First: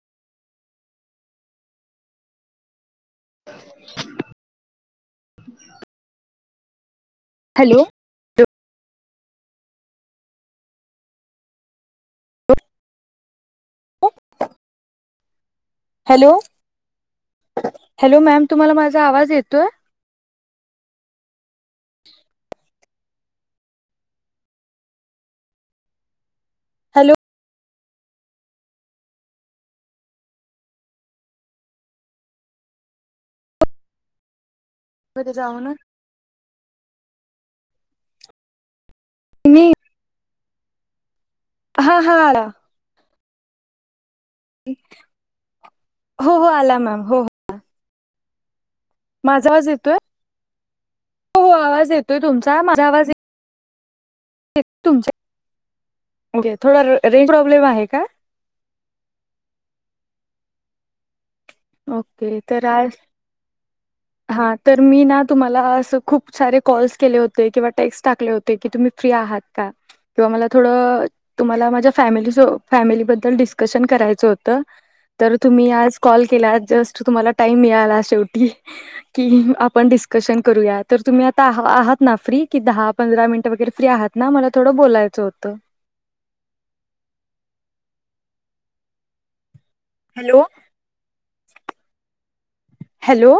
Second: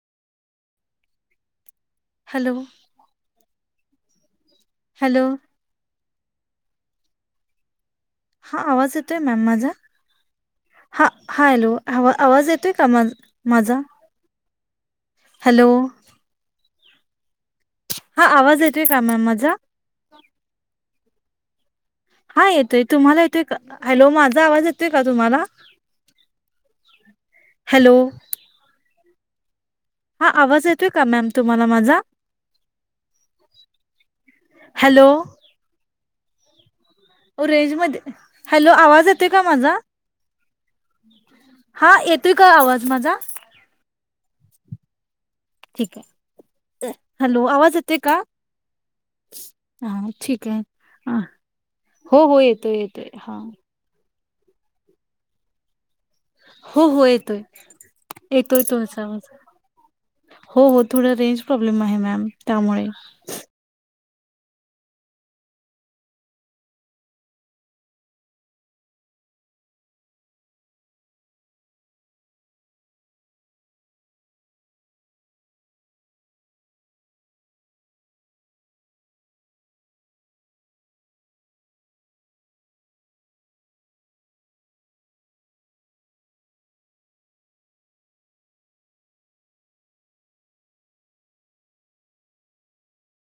Hello. Hello. Hello. हा आवाज येतोय मॅम माझा? हा. हा हॅलो. आवाज येतोय का माझा? हॅलो. हॅलो हॅलो हा मॅम आवाज तुम्हाला येतोय का माझा मॅम आवाज माझा येतोय? हा येतोय तुम्हाला येतोय का हॅलो माझा आवाज येतोय का तुम्हाला? हॅलो. हॅलो. हा आवाज येतोय का मॅम तुम्हाला माझा? हॅलो कधी जाऊ ना. रेंज मध्ये हॅलो आवाज येतोय का मी माझा? हा येतोय का आवाज माझा. [inaudible] ठीक हो हो आला आहे मॅम हो हो हॅलो आवाज येते का? माझा आवाज येतोय हा ठीक आहे. हा हो हो आवाज येतोय हो हो तुमचा, येतोय माझा येतोय आवाज हा येत [unintelligible] तुमचे हो हो येतोय, का येतोय तुमचा आवाज. हो हो थोड रेंज प्रॉब्लेम आहे मॅम ओके तर त्यामुळे आज हा तर मी ना तुम्हाला अस खूप सारे कॉल्स केले होते किंवा टेक्स्ट टाकले होते की तुम्ही फ्री आहात का? किंवा मला थोडं तुम्हाला माझ्या फॅमिली फॅमिलीबद्दल डिस्कशन करायचं होतं. तर तुम्ही आज कॉल केला जस्ट तुम्हाला टाईम मिळाला शेवटी. [inaudible] की आपण डिस्कशन करूया तर तुम्ही आता आ आहात ना फ्री की दहा पंधरा मिनटं वगैरे फ्री आहात. ना मला थोडं बोलायचं होतं. [inaudible] हॅलो. हॅलो.